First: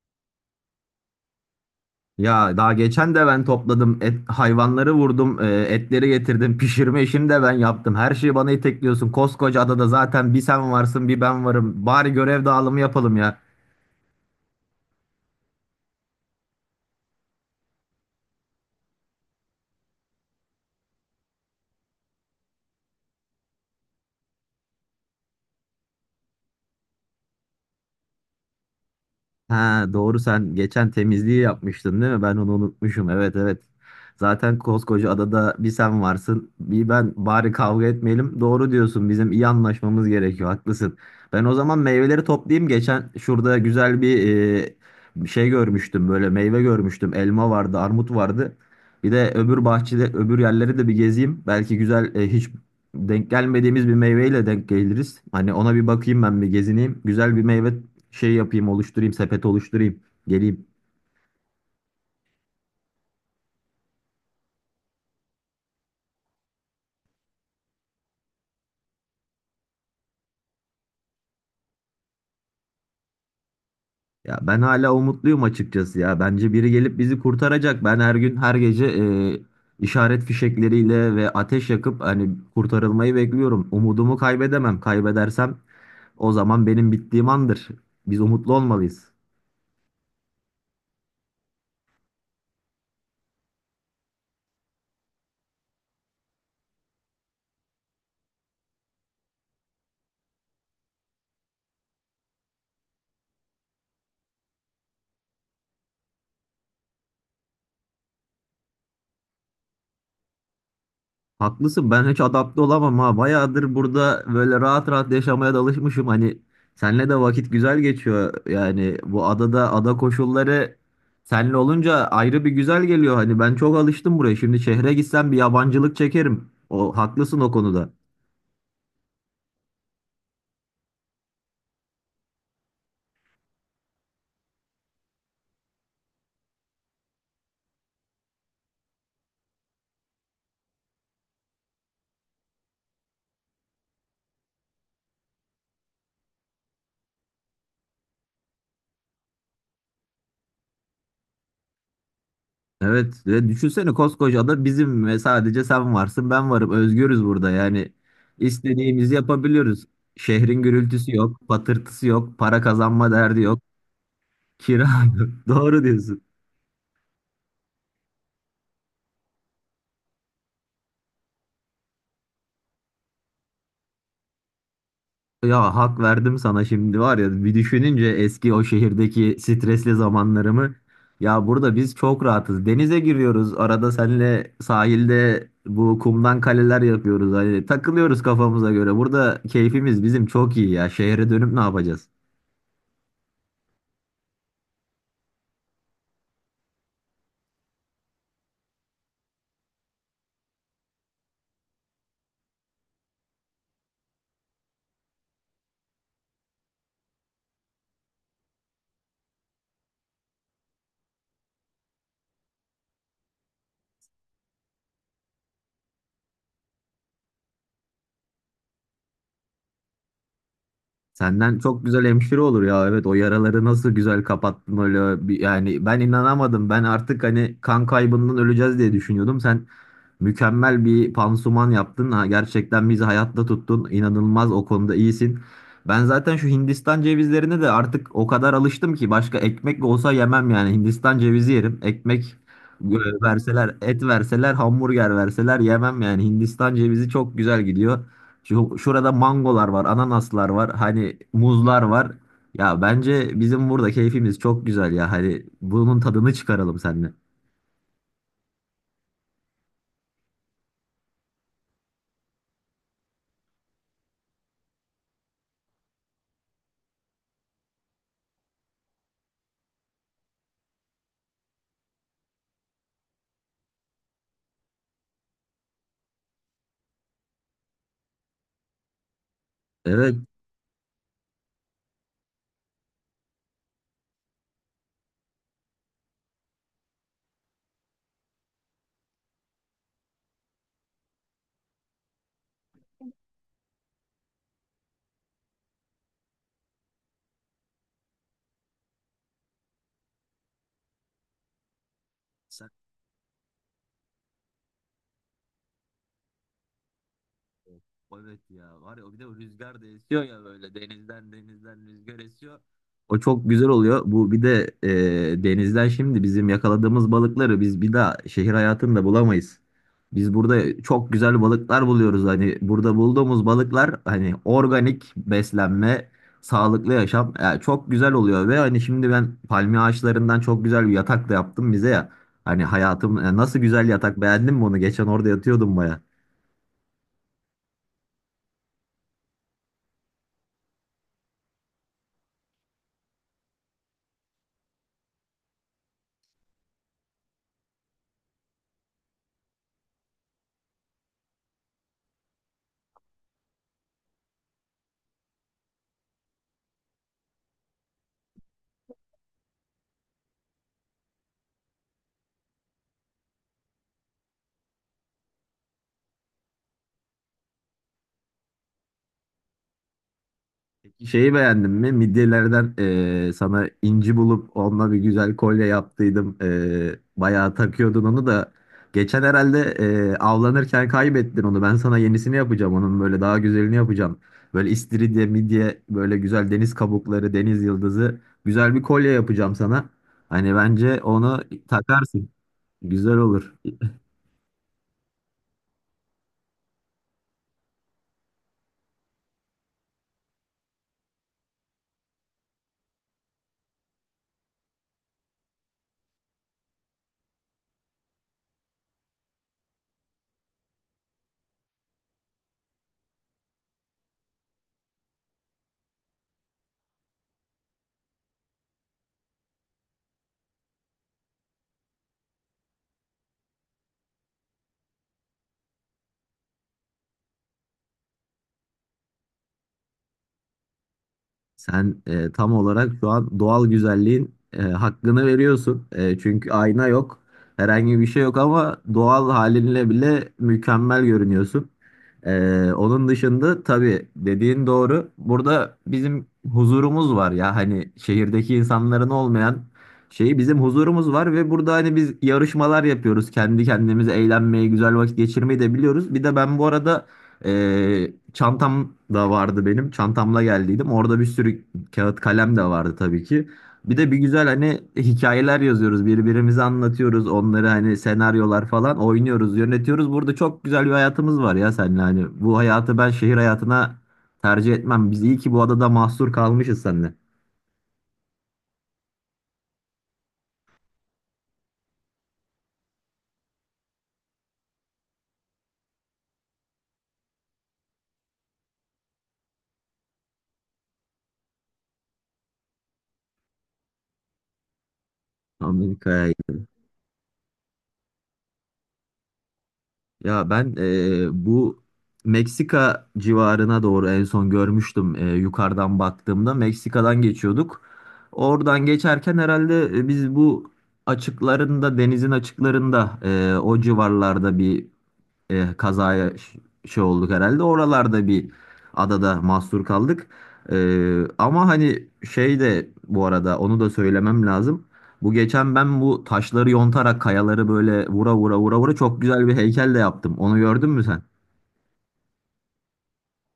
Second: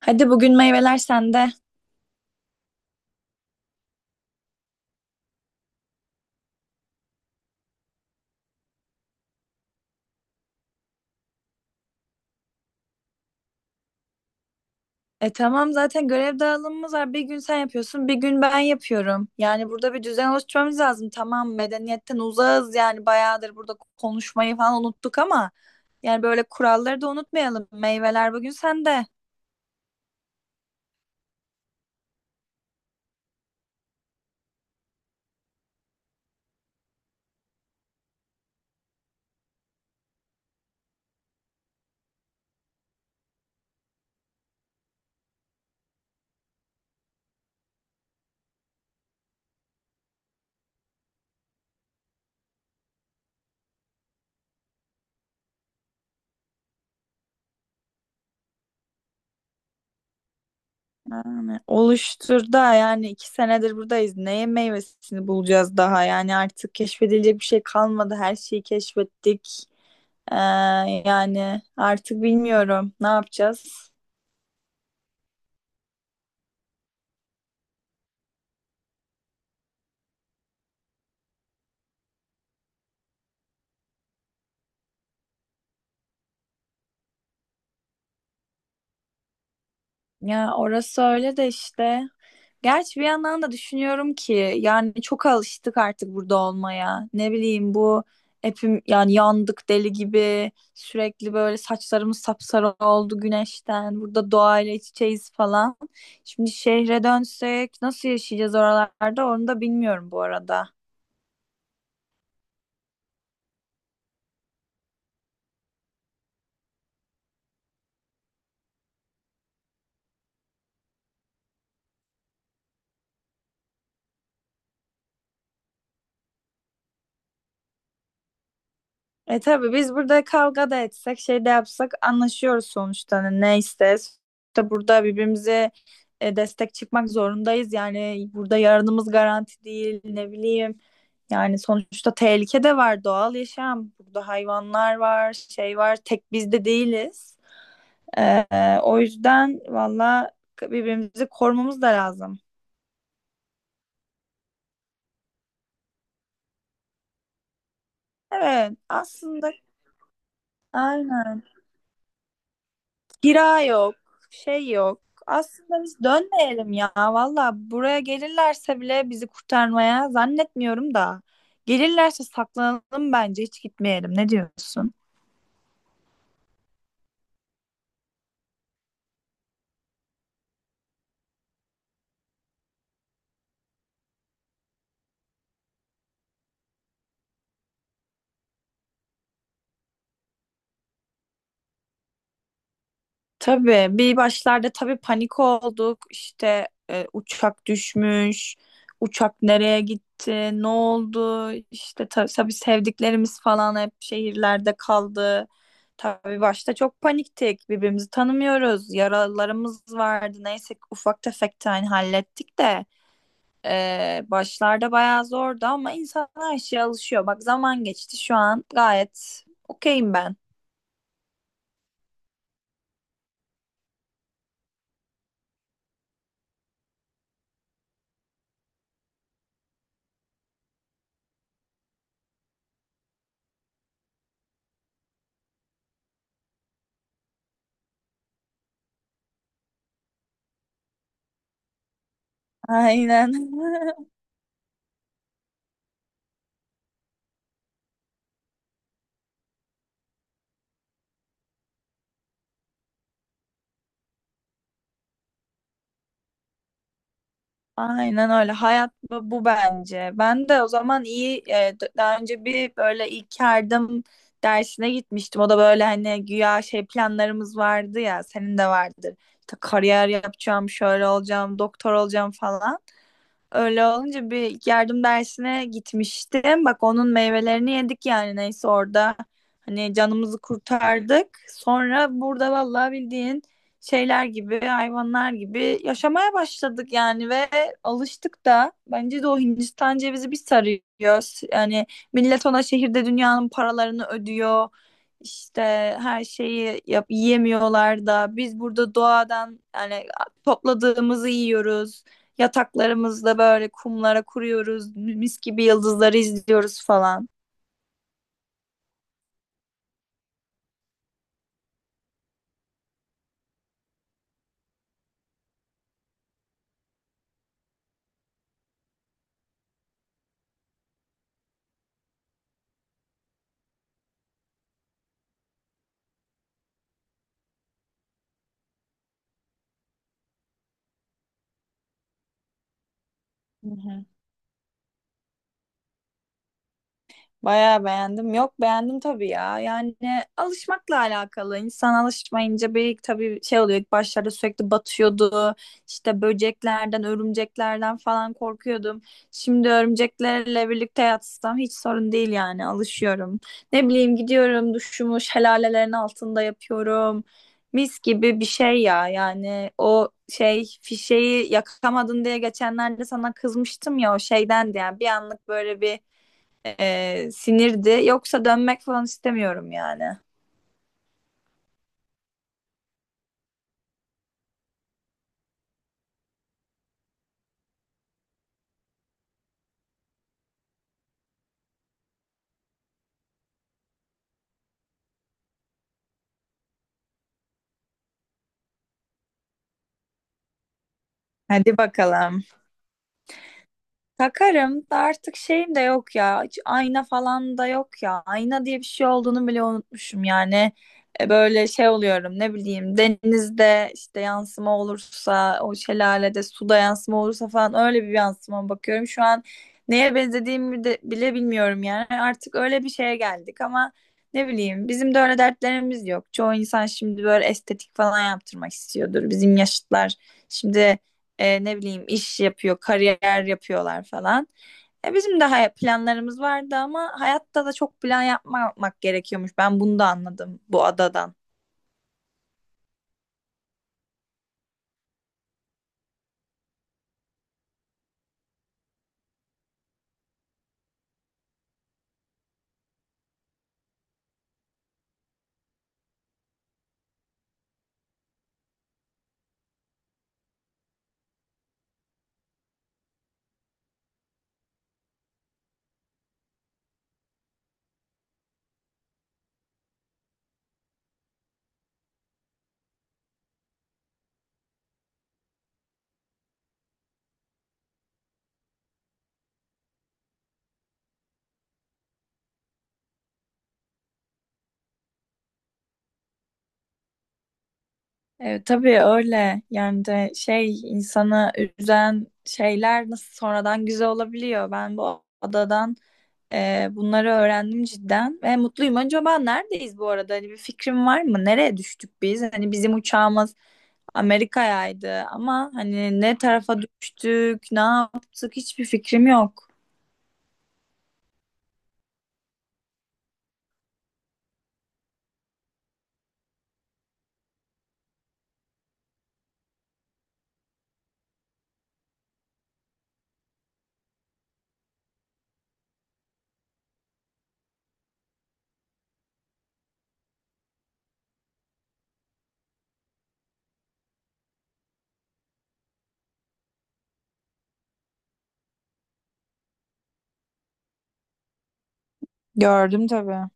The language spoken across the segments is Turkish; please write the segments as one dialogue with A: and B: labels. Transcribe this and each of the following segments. A: Hadi bugün meyveler sende.
B: Ya daha geçen de ben topladım. Et, hayvanları vurdum. Etleri getirdim. Pişirme işini de ben yaptım. Her şeyi bana itekliyorsun. Koskoca adada zaten bir sen varsın bir ben varım. Bari görev dağılımı yapalım ya.
A: Tamam zaten görev dağılımımız var. Bir gün sen yapıyorsun, bir gün ben yapıyorum. Yani burada bir düzen oluşturmamız lazım. Tamam medeniyetten uzağız, yani bayağıdır burada konuşmayı falan unuttuk ama yani böyle kuralları da unutmayalım. Meyveler bugün sende.
B: Ha doğru, sen geçen temizliği yapmıştın değil mi? Ben onu unutmuşum. Evet, evet. Zaten koskoca adada bir sen varsın, bir ben. Bari kavga etmeyelim. Doğru diyorsun. Bizim iyi anlaşmamız gerekiyor. Haklısın. Ben o zaman meyveleri toplayayım. Geçen şurada güzel bir e, şey görmüştüm. Böyle meyve görmüştüm. Elma vardı, armut vardı. Bir de öbür bahçede, öbür yerleri de bir gezeyim. Belki güzel, hiç denk gelmediğimiz bir meyveyle denk geliriz. Hani ona bir bakayım, ben bir gezineyim. Güzel bir meyve şey yapayım, oluşturayım, sepet oluşturayım, geleyim.
A: Yani oluştur da, yani 2 senedir buradayız. Neye meyvesini bulacağız daha? Yani artık keşfedilecek bir şey kalmadı. Her şeyi keşfettik. Ee, Yani artık bilmiyorum ne yapacağız.
B: Ya ben hala umutluyum açıkçası ya. Bence biri gelip bizi kurtaracak. Ben her gün her gece işaret fişekleriyle ve ateş yakıp hani kurtarılmayı bekliyorum. Umudumu kaybedemem. Kaybedersem o zaman benim bittiğim andır. Biz umutlu olmalıyız.
A: Ya orası öyle de işte. Gerçi bir yandan da düşünüyorum ki yani çok alıştık artık burada olmaya. Ne bileyim, bu hepim yani yandık deli gibi, sürekli böyle saçlarımız sapsarı oldu güneşten. Burada doğayla iç içeyiz falan. Şimdi şehre dönsek nasıl yaşayacağız oralarda onu da bilmiyorum bu arada.
B: Haklısın, ben hiç adapte olamam ha. Bayağıdır burada böyle rahat rahat yaşamaya da alışmışım. Hani senle de vakit güzel geçiyor. Yani bu adada ada koşulları senle olunca ayrı bir güzel geliyor. Hani ben çok alıştım buraya. Şimdi şehre gitsem bir yabancılık çekerim. O haklısın o konuda.
A: E tabii biz burada kavga da etsek, şey de yapsak anlaşıyoruz sonuçta. Hani ne isteriz. İşte burada birbirimize destek çıkmak zorundayız. Yani burada yarınımız garanti değil, ne bileyim. Yani sonuçta tehlike de var, doğal yaşam. Burada hayvanlar var, şey var. Tek biz de değiliz. E, O yüzden valla birbirimizi korumamız da lazım.
B: Evet ve düşünsene, koskoca ada bizim ve sadece sen varsın ben varım. Özgürüz burada, yani
A: Evet,
B: istediğimizi
A: aslında
B: yapabiliyoruz. Şehrin gürültüsü
A: aynen.
B: yok, patırtısı yok, para kazanma derdi yok,
A: Kira yok, şey
B: kira
A: yok.
B: yok.
A: Aslında
B: Doğru
A: biz
B: diyorsun.
A: dönmeyelim ya. Valla buraya gelirlerse bile bizi kurtarmaya zannetmiyorum da. Gelirlerse saklanalım, bence hiç gitmeyelim. Ne diyorsun?
B: Ya hak verdim sana şimdi, var ya bir düşününce eski o şehirdeki stresli zamanlarımı, ya burada biz çok rahatız, denize giriyoruz, arada senle sahilde bu kumdan kaleler yapıyoruz, hani takılıyoruz kafamıza göre, burada keyfimiz bizim çok iyi ya şehre dönüp ne yapacağız.
A: Tabii bir başlarda tabii panik olduk. İşte uçak düşmüş. Uçak nereye gitti? Ne oldu? İşte tabii sevdiklerimiz falan hep şehirlerde kaldı. Tabii başta çok paniktik. Birbirimizi tanımıyoruz. Yaralarımız vardı. Neyse ki ufak tefek tane hallettik de başlarda bayağı zordu ama insan her şeye alışıyor. Bak zaman geçti, şu an gayet okeyim ben.
B: Senden çok güzel hemşire olur ya, evet o yaraları nasıl güzel kapattın öyle bir- yani ben inanamadım, ben artık hani kan kaybından öleceğiz diye düşünüyordum. Sen mükemmel bir pansuman yaptın. Ha, gerçekten bizi hayatta tuttun. İnanılmaz o konuda iyisin. Ben zaten şu Hindistan cevizlerine de artık o kadar alıştım ki başka ekmek olsa yemem yani. Hindistan cevizi yerim. Ekmek e,
A: Aynen.
B: verseler, et verseler, hamburger verseler yemem yani. Hindistan cevizi çok güzel gidiyor. Şurada mangolar var, ananaslar var, hani muzlar var. Ya bence bizim burada keyfimiz çok güzel ya. Hani bunun tadını çıkaralım seninle.
A: Aynen öyle. Hayat bu, bu bence. Ben de o zaman iyi daha önce bir böyle ilk yardım dersine gitmiştim. O da böyle hani güya şey planlarımız vardı ya, senin de vardır. İşte kariyer yapacağım, şöyle olacağım, doktor olacağım falan. Öyle olunca bir yardım dersine gitmiştim. Bak onun meyvelerini yedik yani, neyse orada. Hani
B: Evet.
A: canımızı kurtardık. Sonra burada vallahi bildiğin şeyler gibi, hayvanlar gibi yaşamaya başladık yani ve alıştık da. Bence de o Hindistan cevizi bir sarıyor. Yani millet ona şehirde dünyanın paralarını ödüyor. İşte her şeyi yap, yiyemiyorlar da biz burada doğadan yani topladığımızı yiyoruz. Yataklarımızda böyle kumlara kuruyoruz. Mis gibi yıldızları izliyoruz falan.
B: O evet ya, var ya o, bir de o rüzgar da esiyor ya, böyle denizden rüzgar esiyor. O çok güzel oluyor. Bu bir de denizden şimdi bizim yakaladığımız balıkları biz bir daha şehir hayatında bulamayız. Biz burada çok güzel balıklar buluyoruz. Hani burada bulduğumuz balıklar hani organik beslenme, sağlıklı yaşam, yani çok güzel oluyor ve hani şimdi ben palmiye ağaçlarından çok güzel bir yatak da yaptım bize ya. Hani hayatım, nasıl,
A: Hı
B: güzel
A: hı.
B: yatak, beğendin mi onu? Geçen orada yatıyordum baya.
A: Bayağı beğendim. Yok beğendim tabii ya. Yani alışmakla alakalı. İnsan alışmayınca bir tabii şey oluyor. İlk başlarda sürekli batıyordu. İşte böceklerden, örümceklerden falan korkuyordum. Şimdi örümceklerle birlikte yatsam hiç sorun değil yani. Alışıyorum. Ne bileyim, gidiyorum duşumu şelalelerin altında yapıyorum. Mis gibi bir şey ya. Yani o şey fişeği yakamadın diye geçenlerde sana kızmıştım ya o şeyden diye. Yani bir anlık böyle bir sinirdi. Yoksa dönmek falan istemiyorum yani.
B: Şeyi beğendin mi? Midyelerden sana inci bulup onunla bir güzel kolye yaptıydım. Bayağı takıyordun onu da. Geçen herhalde avlanırken kaybettin onu. Ben sana yenisini yapacağım. Onun böyle daha güzelini yapacağım. Böyle istiridye, midye, böyle güzel deniz kabukları, deniz yıldızı. Güzel bir kolye yapacağım sana. Hani bence onu
A: Hadi
B: takarsın.
A: bakalım.
B: Güzel olur.
A: Takarım da artık şeyim de yok ya. Hiç ayna falan da yok ya. Ayna diye bir şey olduğunu bile unutmuşum yani. Böyle şey oluyorum, ne bileyim denizde işte yansıma olursa, o şelalede suda yansıma olursa falan öyle bir yansıma bakıyorum. Şu an neye benzediğimi de bile bilmiyorum yani. Artık öyle bir şeye geldik ama ne bileyim bizim de öyle dertlerimiz yok. Çoğu insan şimdi böyle estetik falan yaptırmak istiyordur. Bizim yaşıtlar şimdi ne bileyim iş yapıyor, kariyer yapıyorlar falan. Bizim de planlarımız vardı ama hayatta da çok plan yapmamak gerekiyormuş. Ben bunu da anladım bu adadan.
B: Sen tam olarak şu an doğal güzelliğin hakkını veriyorsun. Çünkü ayna yok, herhangi bir şey yok ama doğal halinle bile mükemmel görünüyorsun. Onun dışında tabii dediğin doğru. Burada bizim huzurumuz var ya, hani şehirdeki insanların olmayan şeyi, bizim huzurumuz var ve burada hani biz yarışmalar yapıyoruz. Kendi kendimize eğlenmeyi, güzel vakit geçirmeyi de biliyoruz. Bir de ben bu arada çantam da vardı benim. Çantamla geldiydim. Orada bir sürü kağıt kalem de vardı tabii ki. Bir de bir güzel hani hikayeler yazıyoruz. Birbirimize anlatıyoruz. Onları hani senaryolar falan oynuyoruz, yönetiyoruz. Burada çok güzel bir hayatımız var ya seninle. Hani bu hayatı ben şehir hayatına tercih etmem. Biz iyi ki bu adada mahsur kalmışız seninle.
A: E, tabii öyle. Yani de şey insanı üzen şeyler nasıl sonradan güzel olabiliyor. Ben bu adadan bunları öğrendim cidden ve mutluyum. Acaba neredeyiz bu arada? Hani bir fikrim var mı? Nereye düştük biz? Hani bizim uçağımız Amerika'yaydı ama hani ne
B: Amerika'ya.
A: tarafa düştük, ne yaptık hiçbir fikrim yok.
B: Ya ben bu Meksika civarına doğru en son görmüştüm yukarıdan baktığımda. Meksika'dan geçiyorduk. Oradan geçerken herhalde biz bu açıklarında, denizin açıklarında o civarlarda bir e, kazaya ş- şey olduk herhalde. Oralarda bir adada mahsur kaldık. Ama hani şey de bu arada onu da söylemem lazım. Bu geçen ben bu taşları yontarak, kayaları böyle vura vura çok güzel bir heykel de yaptım. Onu gördün mü sen?
A: Gördüm tabii.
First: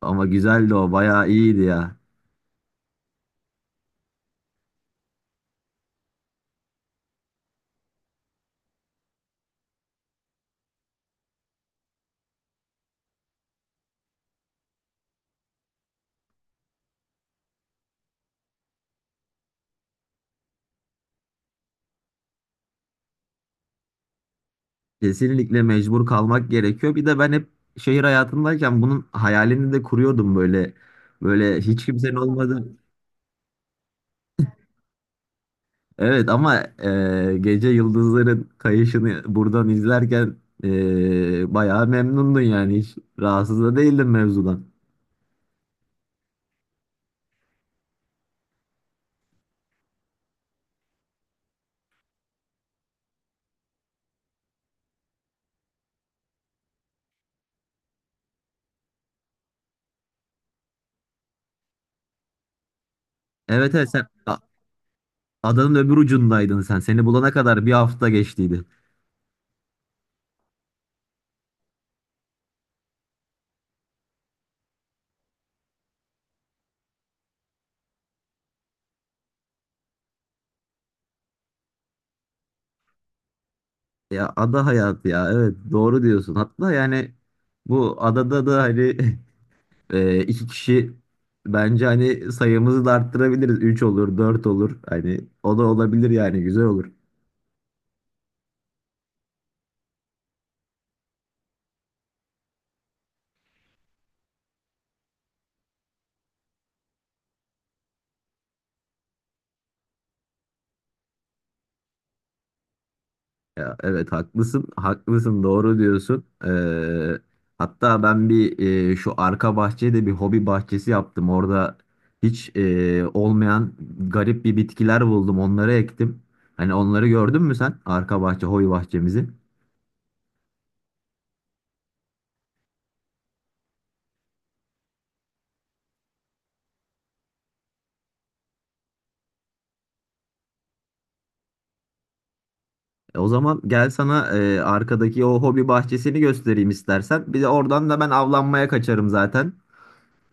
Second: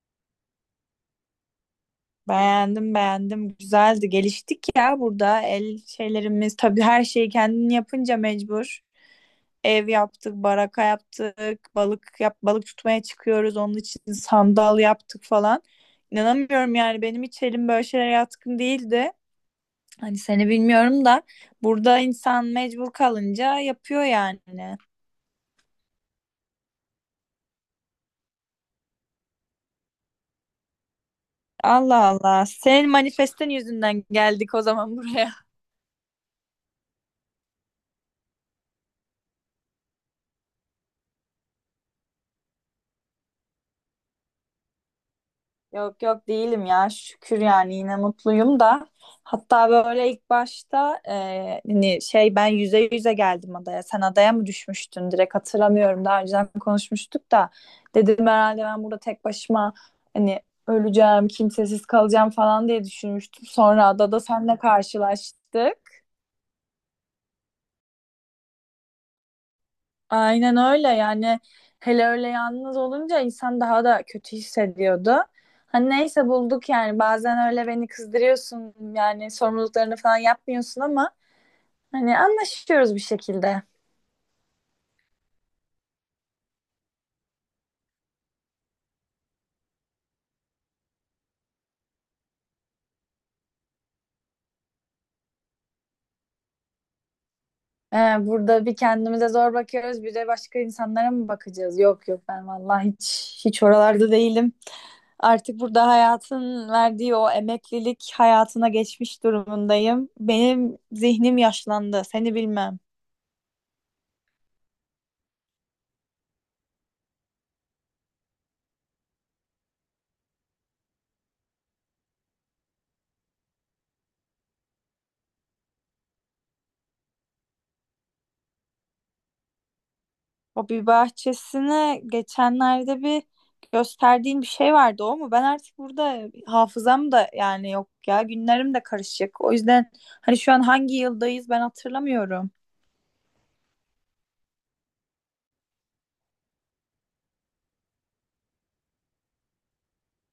B: Ama güzeldi o, bayağı iyiydi ya.
A: Beğendim, beğendim. Güzeldi. Geliştik ya burada. El şeylerimiz tabii, her şeyi kendin yapınca mecbur. Ev yaptık, baraka yaptık, balık tutmaya çıkıyoruz. Onun için sandal yaptık falan. İnanamıyorum yani, benim hiç elim böyle şeylere yatkın değildi. Hani seni bilmiyorum da burada insan mecbur kalınca yapıyor yani.
B: Kesinlikle mecbur kalmak gerekiyor. Bir de ben hep şehir hayatındayken bunun hayalini de kuruyordum böyle. Böyle hiç
A: Allah
B: kimsenin
A: Allah.
B: olmadığı.
A: Senin manifestin yüzünden geldik o zaman buraya.
B: Evet ama gece yıldızların kayışını buradan izlerken bayağı memnundun, yani hiç rahatsız da değildin mevzudan.
A: Yok yok değilim ya. Şükür yani yine mutluyum da. Hatta böyle ilk başta hani şey ben yüze yüze geldim adaya. Sen adaya mı düşmüştün? Direkt hatırlamıyorum. Daha önceden konuşmuştuk da. Dedim herhalde ben burada tek başıma hani öleceğim, kimsesiz kalacağım falan diye düşünmüştüm.
B: Evet,
A: Sonra
B: evet sen
A: adada seninle
B: adanın öbür
A: karşılaştık.
B: ucundaydın sen. Seni bulana kadar bir hafta geçtiydi.
A: Aynen öyle yani, hele öyle yalnız olunca insan daha da kötü hissediyordu. Hani neyse bulduk yani, bazen öyle beni kızdırıyorsun yani, sorumluluklarını falan yapmıyorsun ama hani anlaşıyoruz bir şekilde.
B: Ya ada hayatı ya, evet doğru diyorsun. Hatta yani bu adada da hani iki kişi, bence hani sayımızı da arttırabiliriz. Üç olur dört olur, hani o da olabilir yani, güzel olur.
A: Ee, Burada bir kendimize zor bakıyoruz, bir de başka insanlara mı bakacağız? Yok yok, ben vallahi hiç oralarda değilim. Artık burada hayatın verdiği o emeklilik hayatına geçmiş durumundayım. Benim zihnim yaşlandı, seni bilmem.
B: Ya evet haklısın, haklısın, doğru diyorsun. Hatta ben bir şu arka bahçeye bir hobi bahçesi yaptım. Orada hiç olmayan garip bir bitkiler buldum, onları ektim. Hani onları gördün mü sen, arka bahçe, hobi bahçemizi?
A: O bir bahçesine geçenlerde bir gösterdiğin bir şey vardı, o mu? Ben artık burada hafızam da yani yok ya, günlerim de karışık. O yüzden hani şu an hangi yıldayız ben hatırlamıyorum.
B: O zaman gel sana arkadaki o hobi bahçesini göstereyim istersen. Bir de oradan da ben avlanmaya kaçarım zaten.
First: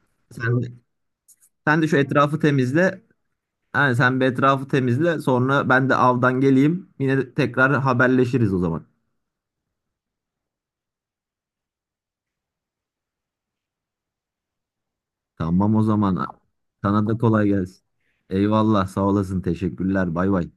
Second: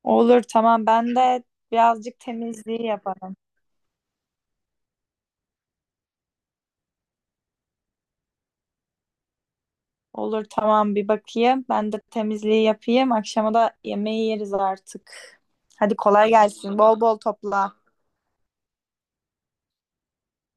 A: Olur
B: Sen,
A: tamam, ben de
B: sen de şu
A: birazcık
B: etrafı
A: temizliği
B: temizle.
A: yaparım.
B: Yani sen bir etrafı temizle, sonra ben de avdan geleyim. Yine tekrar haberleşiriz o zaman.
A: Olur tamam, bir bakayım. Ben de temizliği yapayım. Akşama da yemeği yeriz artık.
B: Tamam o
A: Hadi
B: zaman.
A: kolay gelsin. Bol
B: Sana da
A: bol
B: kolay
A: topla.
B: gelsin. Eyvallah, sağ olasın, teşekkürler, bay bay.